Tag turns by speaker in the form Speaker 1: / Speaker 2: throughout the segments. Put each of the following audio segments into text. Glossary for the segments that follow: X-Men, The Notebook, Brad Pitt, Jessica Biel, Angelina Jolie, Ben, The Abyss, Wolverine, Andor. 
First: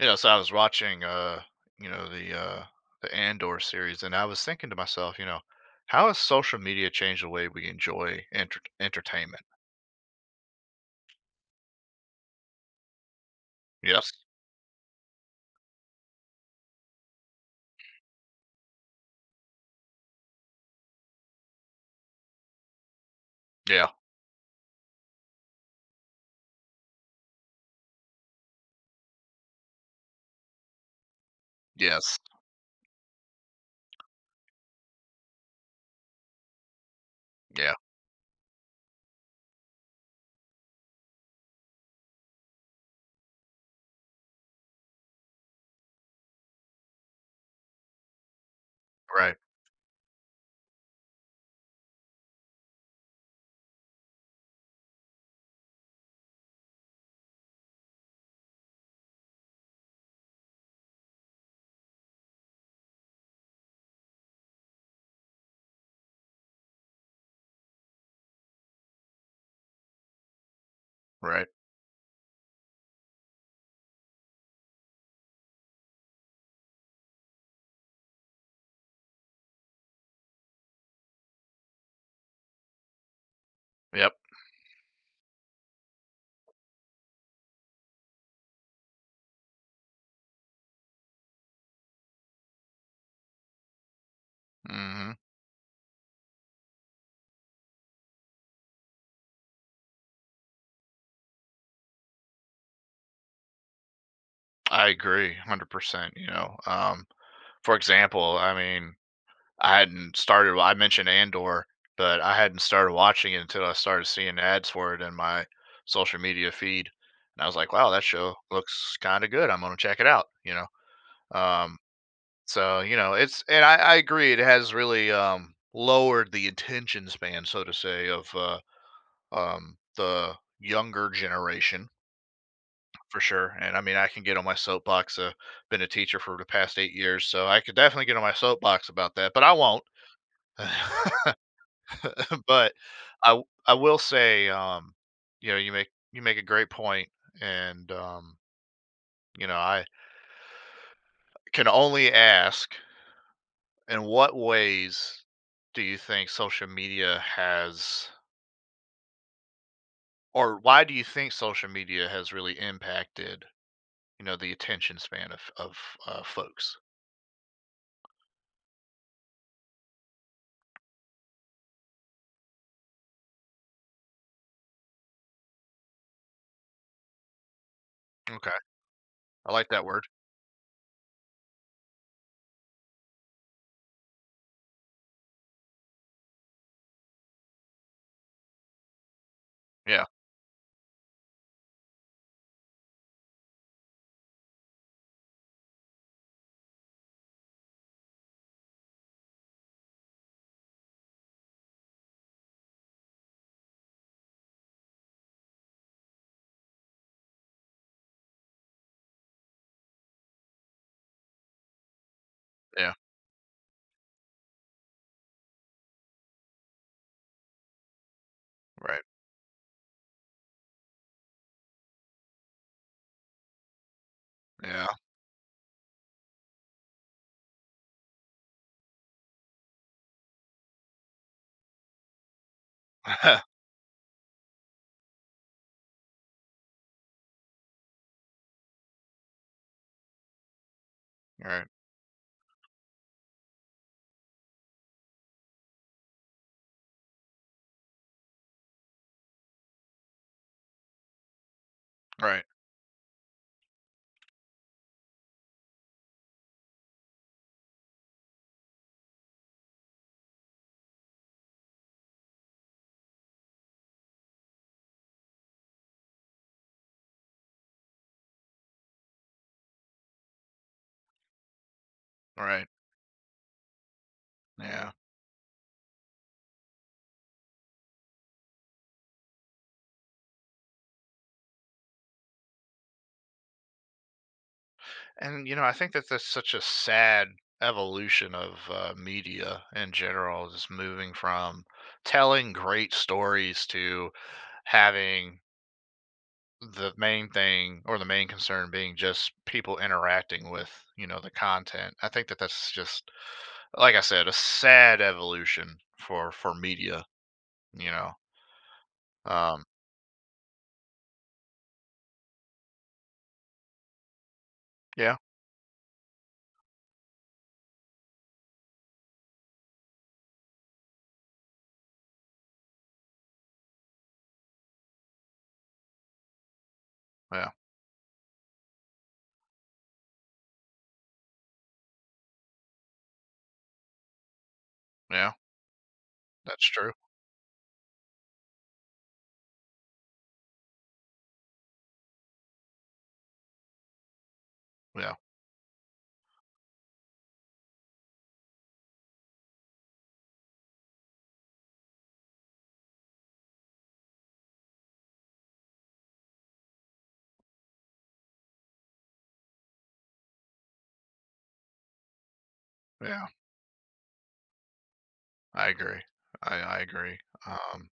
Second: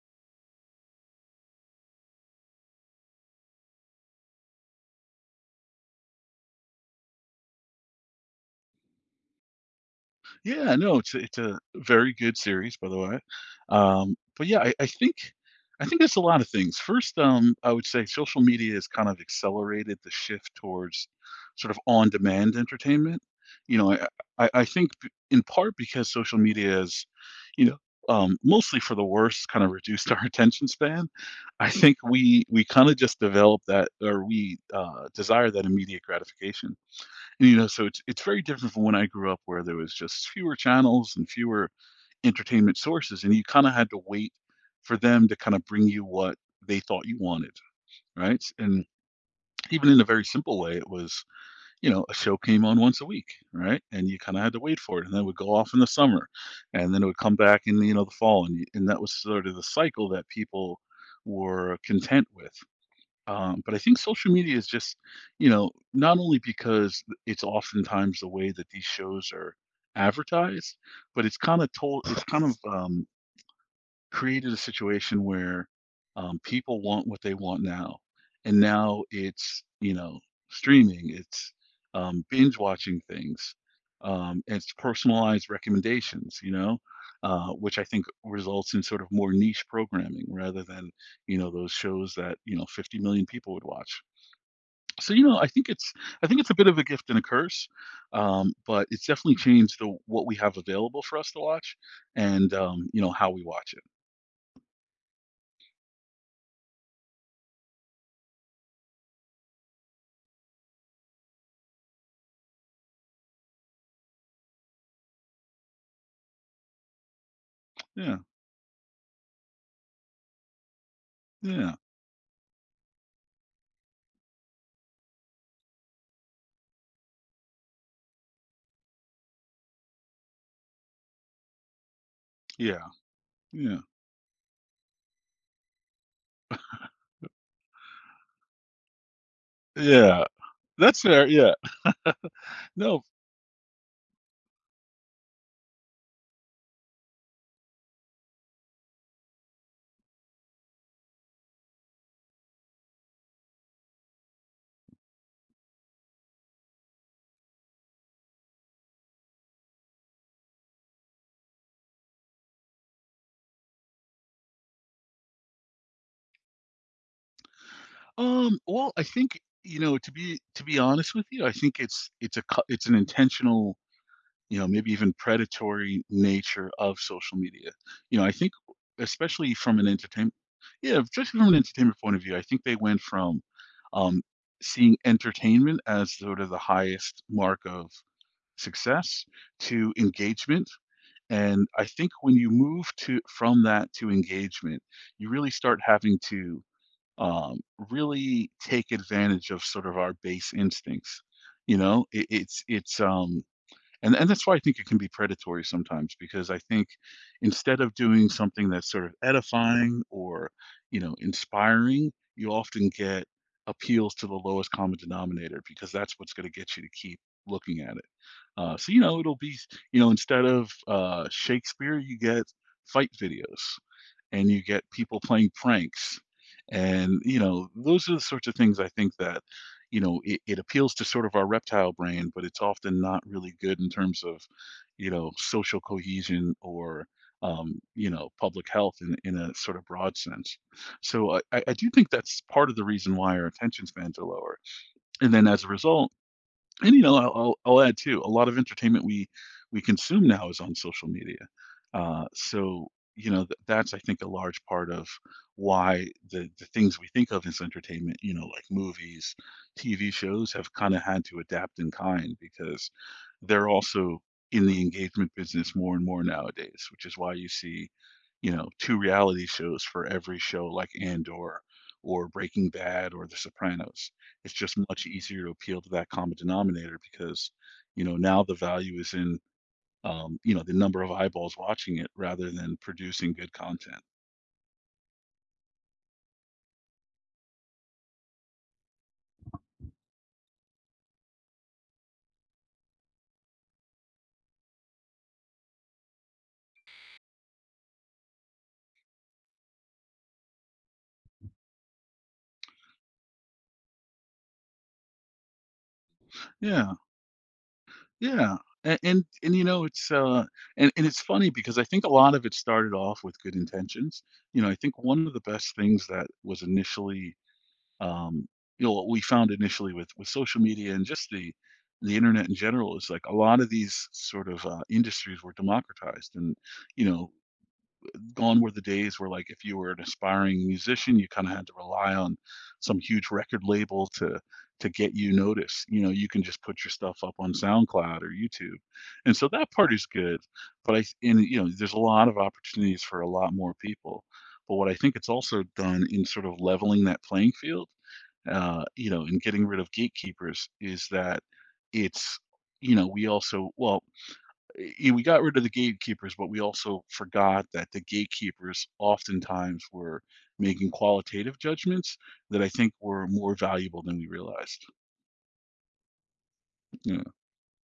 Speaker 1: So I was watching, you know, the uh, the Andor series, and I was thinking to myself, how has social media changed the way we enjoy entertainment?
Speaker 2: Yeah, no, it's a very good series, by the way.
Speaker 1: Yes.
Speaker 2: But yeah, I think I think it's a lot of things. First, I would say social media has kind of accelerated the shift towards sort of on-demand entertainment. You
Speaker 1: Yeah.
Speaker 2: know, I I think in part because social media is, you know, mostly for the worse, kind of reduced our attention span. I think
Speaker 1: Yes.
Speaker 2: we kind of just develop that, or we desire that immediate gratification,
Speaker 1: Yeah.
Speaker 2: so it's very different from when I grew up, where there was just fewer channels and fewer entertainment sources, and you kinda had to wait for them to kinda bring you what they thought you wanted, right? And
Speaker 1: Right.
Speaker 2: even in a very simple way, it was, a show came on once a week, right? And you kinda had to wait for it, and then it would go off in the summer, and then it would come back in, you know, the fall, and that was sort of the cycle that people were content with. But I think social media is just, you know, not only because it's oftentimes the way that these shows are advertised, but it's
Speaker 1: Right.
Speaker 2: kind of told, it's kind of created a situation where people want what they want now, and now it's, you know, streaming, it's binge watching things,
Speaker 1: Yep.
Speaker 2: and it's personalized recommendations, you know, which I think results in sort of more niche programming rather than, you know, those shows that, you know, 50 million people would watch.
Speaker 1: Hmm.
Speaker 2: So, you know, I think it's a bit of a gift and a curse, but it's definitely changed the what we have available for us to watch, and you know, how we watch it.
Speaker 1: I agree, 100%. For example, I hadn't started. I mentioned Andor, but I hadn't started watching it until I started seeing ads for it in my social media feed, and I was like, "Wow, that
Speaker 2: Yeah.
Speaker 1: show looks kind of good. I'm gonna check it out." You know.
Speaker 2: Yeah,
Speaker 1: Um, it's and I agree, it has really lowered the attention span, so to say, of the younger generation
Speaker 2: yeah,
Speaker 1: for sure. And I
Speaker 2: yeah,
Speaker 1: mean, I can get on my soapbox. Been a teacher for the past 8 years, so I could definitely get on my soapbox about that, but I won't.
Speaker 2: yeah. That's fair. Yeah.
Speaker 1: But
Speaker 2: No.
Speaker 1: I will say, you make a great point, and I can only ask in what ways do you think social media has or why do you think social media has really impacted, the attention span of, folks?
Speaker 2: Well, I think, you know, to be honest with you, I think it's a it's an intentional, you know, maybe even predatory nature of social media. You know, I
Speaker 1: Okay.
Speaker 2: think,
Speaker 1: I
Speaker 2: especially
Speaker 1: like
Speaker 2: from
Speaker 1: that
Speaker 2: an
Speaker 1: word.
Speaker 2: entertainment, yeah, just from an entertainment point of view, I think they went from um seeing entertainment as sort of the highest mark of success to
Speaker 1: Yeah,
Speaker 2: engagement. And I think when you move to from that to engagement, you really start having to, um, really take advantage of sort of our base instincts. You know, it, it's And that's why I think it can be predatory sometimes, because I think instead of doing something that's sort of edifying or, you know, inspiring, you often
Speaker 1: yeah,
Speaker 2: get appeals to the lowest common denominator because that's what's going to get you to keep looking at it. So, you
Speaker 1: right.
Speaker 2: know, it'll be, you know, instead of Shakespeare, you get fight videos and you
Speaker 1: Yeah.
Speaker 2: get people playing pranks, and, you know, those are the sorts of things I think that, you know, it appeals to sort of our reptile brain, but it's often not really good in terms of, you know, social cohesion or, you know, public health in a sort of broad sense. So I, I
Speaker 1: Right,
Speaker 2: I do think that's part of the reason why our attention spans are lower, and then as a result, and you know, I'll add too, a lot of entertainment we consume now is on social media.
Speaker 1: right,
Speaker 2: So, you know, that's, I think, a large part of why the things we think of as entertainment, you know, like movies, TV shows, have kind of had to adapt in kind, because they're also in the engagement business more and more nowadays, which is why you see, you know, two reality shows for every show like Andor or
Speaker 1: right,
Speaker 2: Breaking Bad or The Sopranos. It's just
Speaker 1: yeah.
Speaker 2: much easier to appeal to that common denominator because, you know, now the value is in, you know, the number of eyeballs watching it rather than producing good content.
Speaker 1: And, you know, I think that that's such a sad evolution of, media in general, just moving from telling great stories to having the main thing or the main concern being just people interacting with, the content. I think that that's just like I said, a sad evolution for
Speaker 2: Yeah,
Speaker 1: media, you know.
Speaker 2: yeah, and
Speaker 1: Um
Speaker 2: you know, it's and it's funny because I think a lot of it started off with good intentions. You know, I think
Speaker 1: yeah,
Speaker 2: one of the best things that was initially, um you know, what we found initially with social media and just the internet in general, is like, a lot of these sort of industries were democratized, and, you know,
Speaker 1: yeah,
Speaker 2: gone were the days where, like, if you were an aspiring musician, you kind of had to rely on some huge record label to get
Speaker 1: yeah.
Speaker 2: you noticed. You know, you can just
Speaker 1: That's
Speaker 2: put your
Speaker 1: true.
Speaker 2: stuff up on SoundCloud or YouTube, and so that part is good. But i and you know, there's a lot of opportunities for a lot more people, but what I
Speaker 1: Yeah.
Speaker 2: think it's also done in sort of leveling that playing field, you know, and getting rid of gatekeepers, is that it's you know, we also, we got rid of the gatekeepers, but we also forgot that the gatekeepers oftentimes were making qualitative judgments that I think
Speaker 1: Yeah.
Speaker 2: were more valuable than we realized.
Speaker 1: I agree. I agree.
Speaker 2: Yeah.
Speaker 1: Um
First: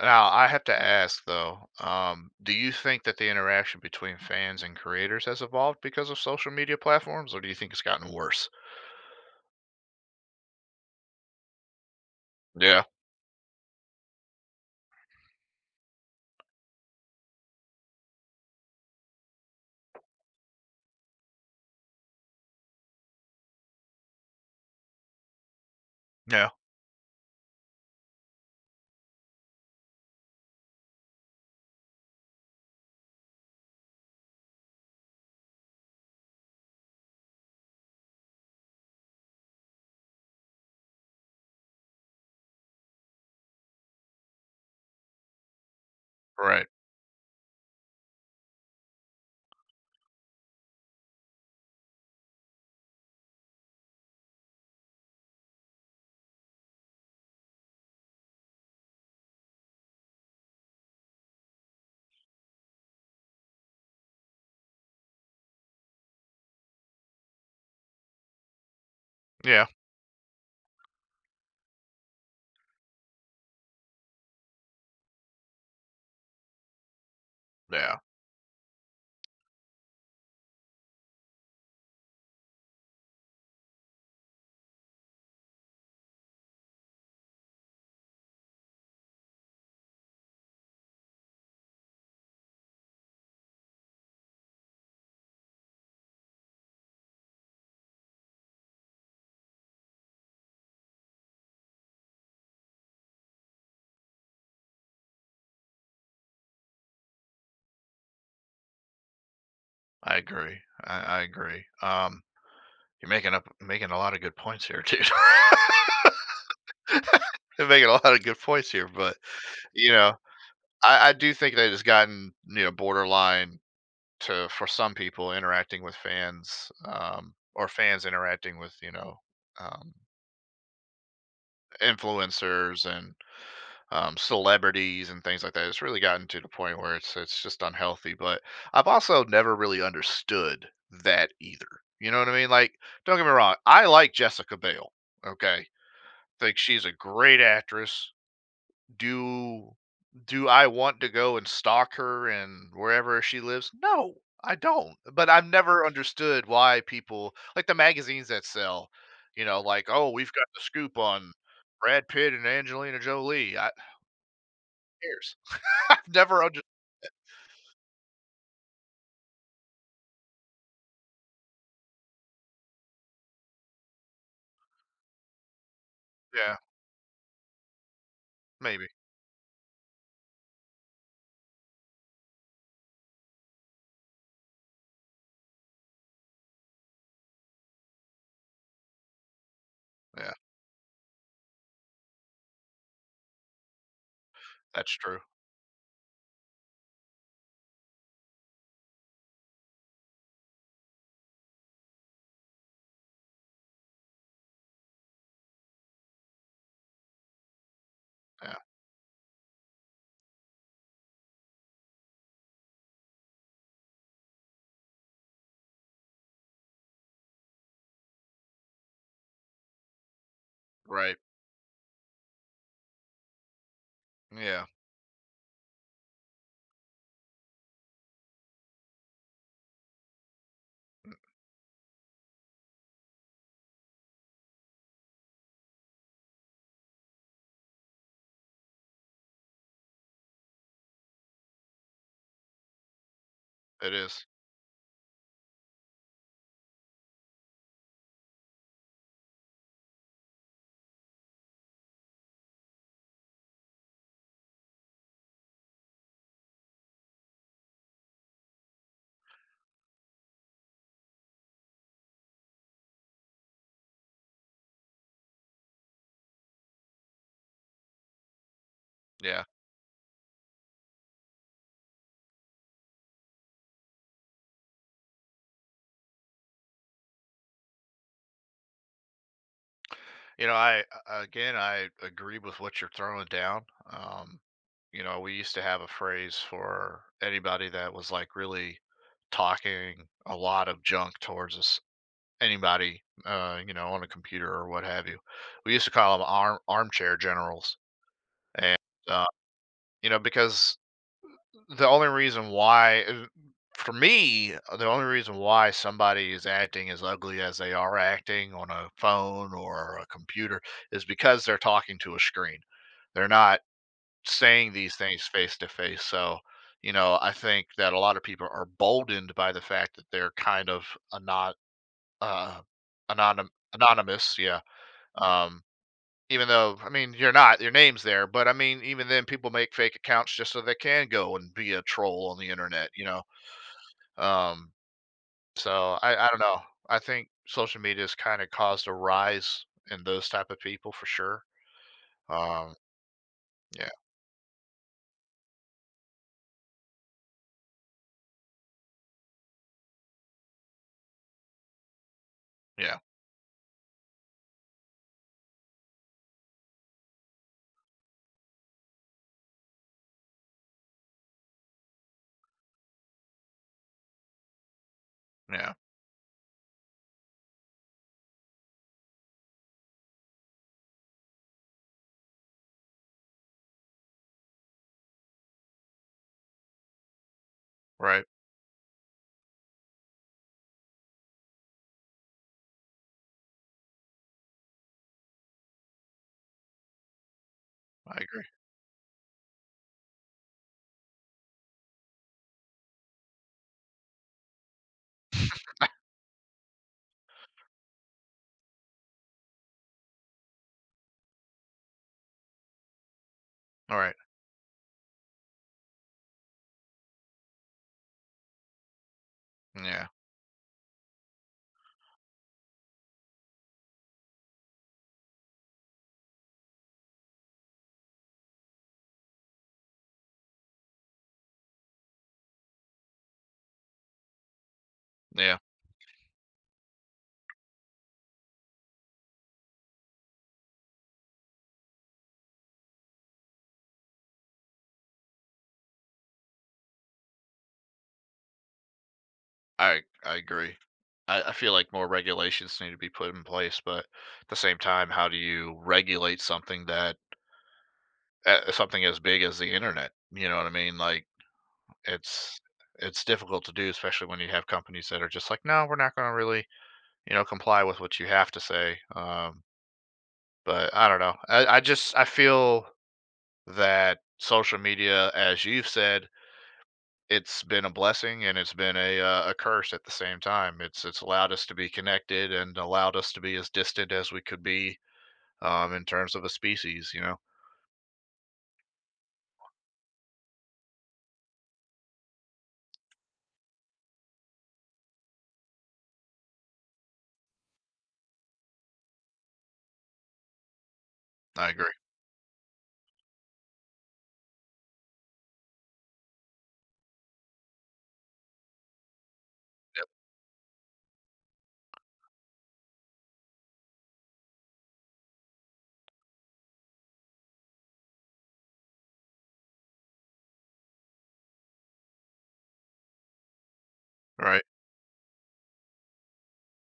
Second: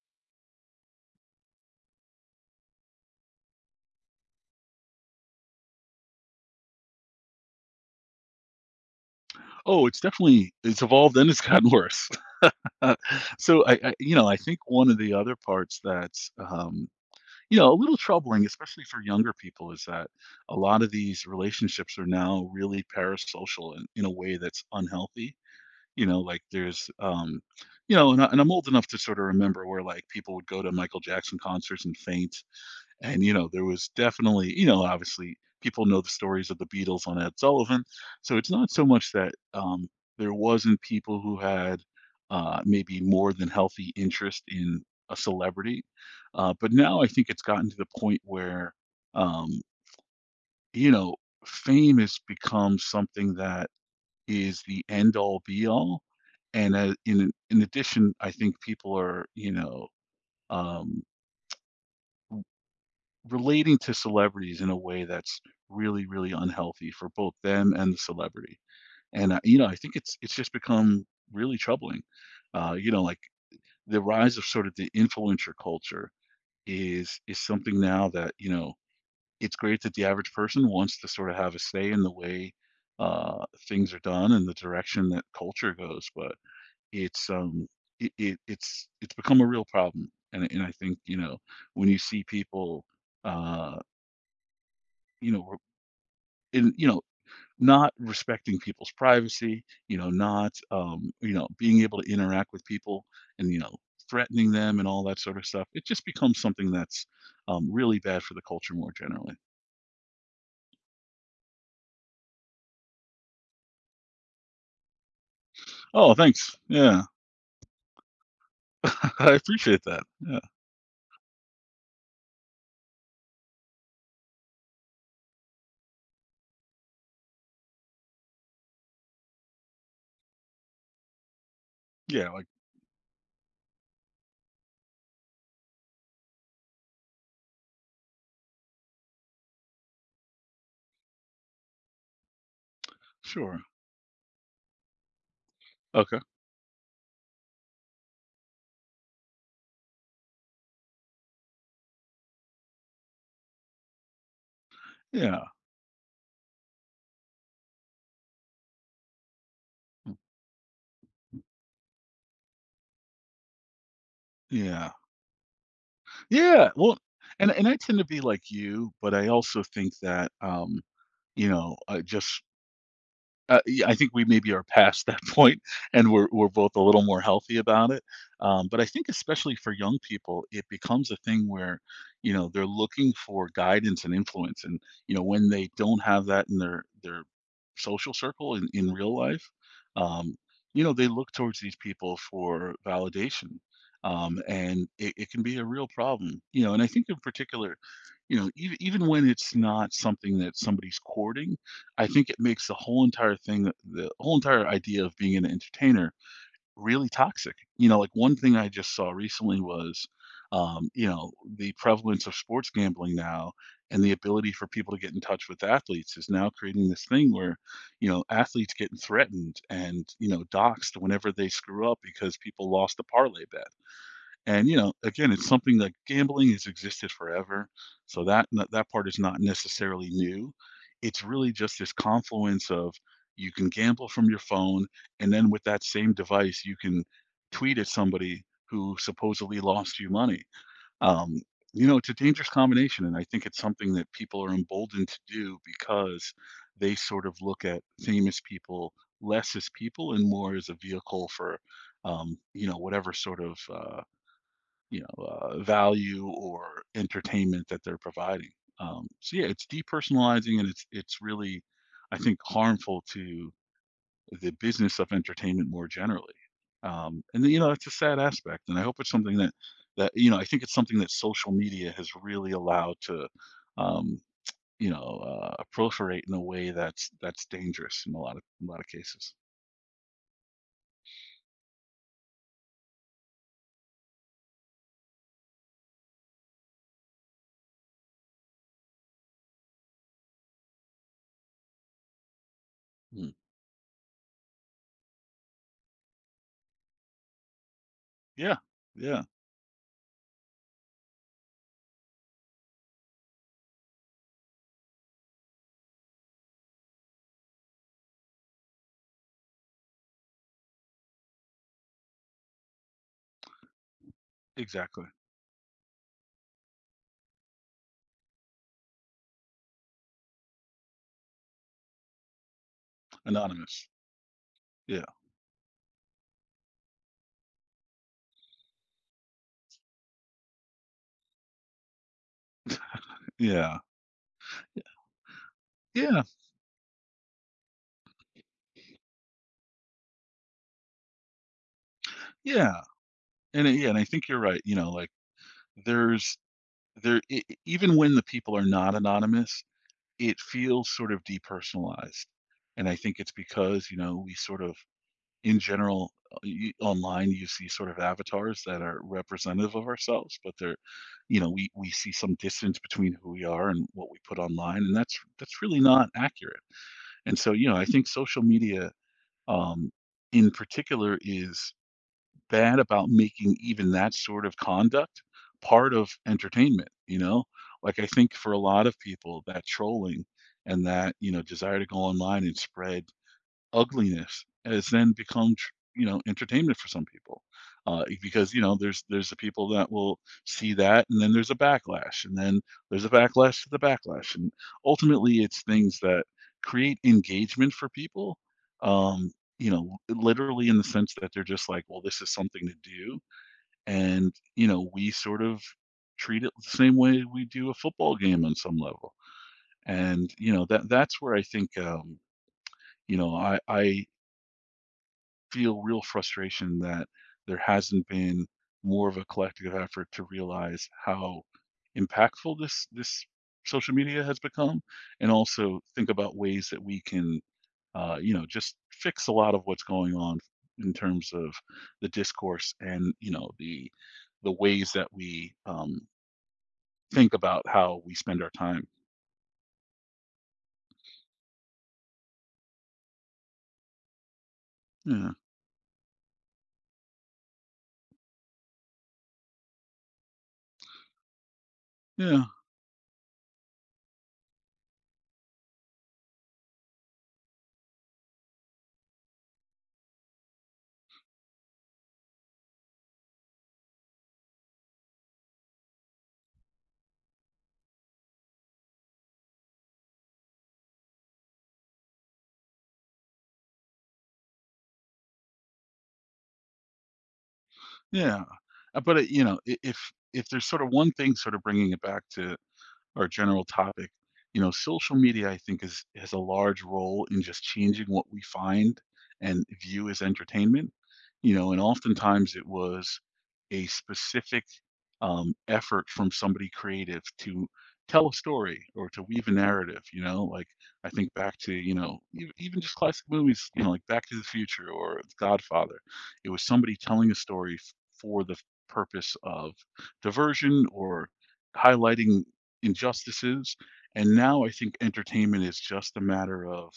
Speaker 1: Now I have to ask though, do you think that the interaction between fans and creators has evolved because of social media platforms or do you think it's gotten worse?
Speaker 2: Oh, it's definitely, it's evolved and it's gotten worse.
Speaker 1: Yeah.
Speaker 2: Uh, so I, you know, I think one of the other parts that's, you know, a little troubling, especially for younger people, is that a lot of these relationships are now really parasocial in a way that's unhealthy. You know, like,
Speaker 1: Yeah.
Speaker 2: there's, you know, and, and I'm old enough to sort of remember where, like, people would go to Michael Jackson concerts and faint. And, you know, there was definitely, you know, obviously, people know the stories of the Beatles on Ed Sullivan. So it's not so much that, there wasn't people who had maybe more than healthy interest in a celebrity.
Speaker 1: Right.
Speaker 2: But now I think it's gotten to the point where, um, you know, fame has become something that is the end all be all. And in addition, I think people are, you know, um, relating to celebrities in a way that's really, really unhealthy for both them and the celebrity. And you
Speaker 1: Yeah.
Speaker 2: know, I think it's just become really troubling. You know, like, the rise of sort of the influencer culture is something
Speaker 1: Yeah.
Speaker 2: now that, you know, it's great that the average person wants to sort of have a say in the way things are done and the direction that culture goes, but it's um it, it's it's become a real problem, and I think, you know, when you see people uh you know, in, you know, not respecting people's privacy, you know, not you know, being able to interact with people, and you know, threatening them and all that sort of stuff, it just becomes something that's, really bad for the culture more generally.
Speaker 1: I agree. I agree. You're making a lot of good points here, dude.
Speaker 2: Oh, thanks. Yeah.
Speaker 1: You're making a lot of good points here, but
Speaker 2: I appreciate
Speaker 1: you
Speaker 2: that.
Speaker 1: know,
Speaker 2: Yeah.
Speaker 1: I do think that it's gotten you know borderline to for some people interacting with fans, or fans interacting with um,
Speaker 2: Yeah, like.
Speaker 1: influencers and celebrities and things like that. It's really gotten to the point where it's just unhealthy. But I've also never really understood that either. You know what I mean? Like, don't get me wrong,
Speaker 2: Sure.
Speaker 1: I like Jessica Biel. Okay,
Speaker 2: Okay.
Speaker 1: think she's a great actress. Do do I want to go and stalk her and wherever she lives? No, I don't. But
Speaker 2: Yeah,
Speaker 1: I've never understood why people like the magazines that sell, you know, like, oh, we've got the scoop on Brad Pitt and Angelina Jolie. Who
Speaker 2: yeah.
Speaker 1: cares? I've never under
Speaker 2: Yeah, well, and I tend to be like you, but I also think that, you know, just yeah, I think we maybe are past that point, and we're
Speaker 1: Yeah,
Speaker 2: both a little more healthy about it. But I
Speaker 1: maybe.
Speaker 2: think, especially for young people, it becomes a thing where, you know, they're looking for guidance and influence, and you know, when they don't have that in their social circle in real life,
Speaker 1: Yeah,
Speaker 2: um, you know, they look towards these people for validation, and
Speaker 1: that's
Speaker 2: it,
Speaker 1: true.
Speaker 2: it can be a real problem. You know, and I think in particular, you know, even when it's not something that somebody's courting, I think it makes the whole entire thing, the whole entire idea of being an entertainer really toxic. You know, like, one
Speaker 1: Yeah,
Speaker 2: thing I just saw recently was, you know, the prevalence of sports gambling now and the ability for people to get in touch with athletes is now creating this thing where, you know, athletes getting threatened and, you know, doxxed
Speaker 1: right.
Speaker 2: whenever they screw up because people lost a parlay bet.
Speaker 1: Yeah,
Speaker 2: And, you know, again, it's something that gambling has existed forever, so that part is not necessarily new. It's really just this confluence of, you can gamble from your phone, and then with that same device, you can tweet at somebody who supposedly lost you money. Um, you know, it's a dangerous combination, and I think it's
Speaker 1: it
Speaker 2: something that
Speaker 1: is.
Speaker 2: people are emboldened to do because they sort of look at famous people less as people and more as a vehicle for, you know, whatever sort of, you know, value or entertainment that they're providing. So yeah, it's depersonalizing and it's really, I think, harmful to the business of entertainment more generally. And then, you know, it's a sad aspect, and I hope it's something
Speaker 1: Yeah.
Speaker 2: that you know, I think it's something that social media has really allowed to, um, you know, proliferate in a way that's dangerous in a lot of cases.
Speaker 1: You know, I again, I agree with what you're throwing down. Um, you know, we used to have a phrase for anybody that was like really talking a lot of junk towards us, anybody,
Speaker 2: Mm.
Speaker 1: you know, on a computer or what have you. We used to call them armchair generals,
Speaker 2: Yeah,
Speaker 1: and
Speaker 2: yeah,
Speaker 1: uh, you know, because the only reason why for me the only reason why somebody is acting as ugly as they are acting on a phone or a computer is because they're talking to a screen, they're not saying these
Speaker 2: exactly.
Speaker 1: things face to face. So you know I think that a lot of people are boldened by the fact that they're kind of anon- uh, anonym
Speaker 2: Anonymous.
Speaker 1: anonymous, yeah.
Speaker 2: Yeah,
Speaker 1: Um, Even though, I mean, you're not, your name's there, but I mean, even then, people make fake accounts just so they can go and be a troll on the internet, you know?
Speaker 2: yeah,
Speaker 1: Um, so
Speaker 2: yeah,
Speaker 1: I don't know. I think social media has kind of caused a rise in those type of people for sure. Um,
Speaker 2: yeah. And I, yeah,
Speaker 1: yeah,
Speaker 2: and I think you're right, you know, like, there's, there e e even when the people are not anonymous, it feels sort of depersonalized, and I
Speaker 1: yeah,
Speaker 2: think it's because, you know, we sort of in general, you online, you see sort of avatars that are representative of ourselves, but they're, you know, we see some distance between who we are and what we put online, and that's
Speaker 1: yeah,
Speaker 2: really not accurate, and so, you know, I think social media, um, in particular, is bad about making even that sort of conduct part of entertainment, you know? Like, I
Speaker 1: right.
Speaker 2: think for a lot of people, that trolling and that, you know, desire to go online and spread ugliness has then become you know, entertainment for some people,
Speaker 1: I agree.
Speaker 2: because, you know, there's the people that will see that, and then there's a backlash, and then there's a backlash to the backlash, and ultimately it's things that create engagement for people, um you know, literally in the sense that they're just like, well, this is something to do,
Speaker 1: All right.
Speaker 2: and you know, we sort of treat it the same way we do a football game on some level,
Speaker 1: Yeah,
Speaker 2: and you know, that that's where I think, you know, I feel real frustration that there hasn't been more of a collective effort to realize how impactful this this social media has become, and
Speaker 1: yeah,
Speaker 2: also think about ways that we can, you know, just fix a lot of what's going on in terms of the discourse and, you know, the ways that we, think about how we spend our time.
Speaker 1: I agree. I feel like more regulations need to be put in place, but at the same time, how
Speaker 2: Yeah,
Speaker 1: do you regulate something that something as big as the internet? You know what I mean? Like,
Speaker 2: yeah,
Speaker 1: it's it's difficult to do, especially when you have companies that are just like, no, we're not going to really, you know, comply with what you have to say. But I don't know. I just I feel that social media, as you've said, it's been a blessing and it's been a curse at the same time. It's allowed us to be connected and allowed us to be as distant as we could be in terms of a species. You know,
Speaker 2: yeah. But it, you know, if if there's sort of one thing, sort of bringing it back to our general topic, you know, social media, I think, is has a large role in just changing what we find and view as entertainment. You
Speaker 1: I
Speaker 2: know, and
Speaker 1: agree.
Speaker 2: oftentimes it was a specific, effort from somebody creative to tell a story or to weave a narrative.
Speaker 1: Yep.
Speaker 2: You know, like, I think back to, you know, even just classic movies, you know, like Back to the Future or The Godfather. It was somebody telling a story for the purpose of diversion or highlighting injustices. And
Speaker 1: Right.
Speaker 2: now I think entertainment is just a matter of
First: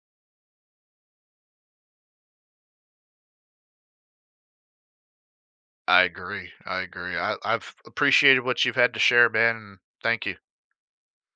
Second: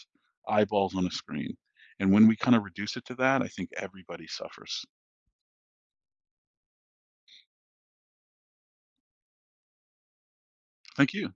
Speaker 2: eyeballs on a screen. And when we kind of reduce it to that, I think everybody suffers.
Speaker 1: I agree. I agree. I've appreciated what you've had to share, Ben. And thank you.
Speaker 2: Thank you.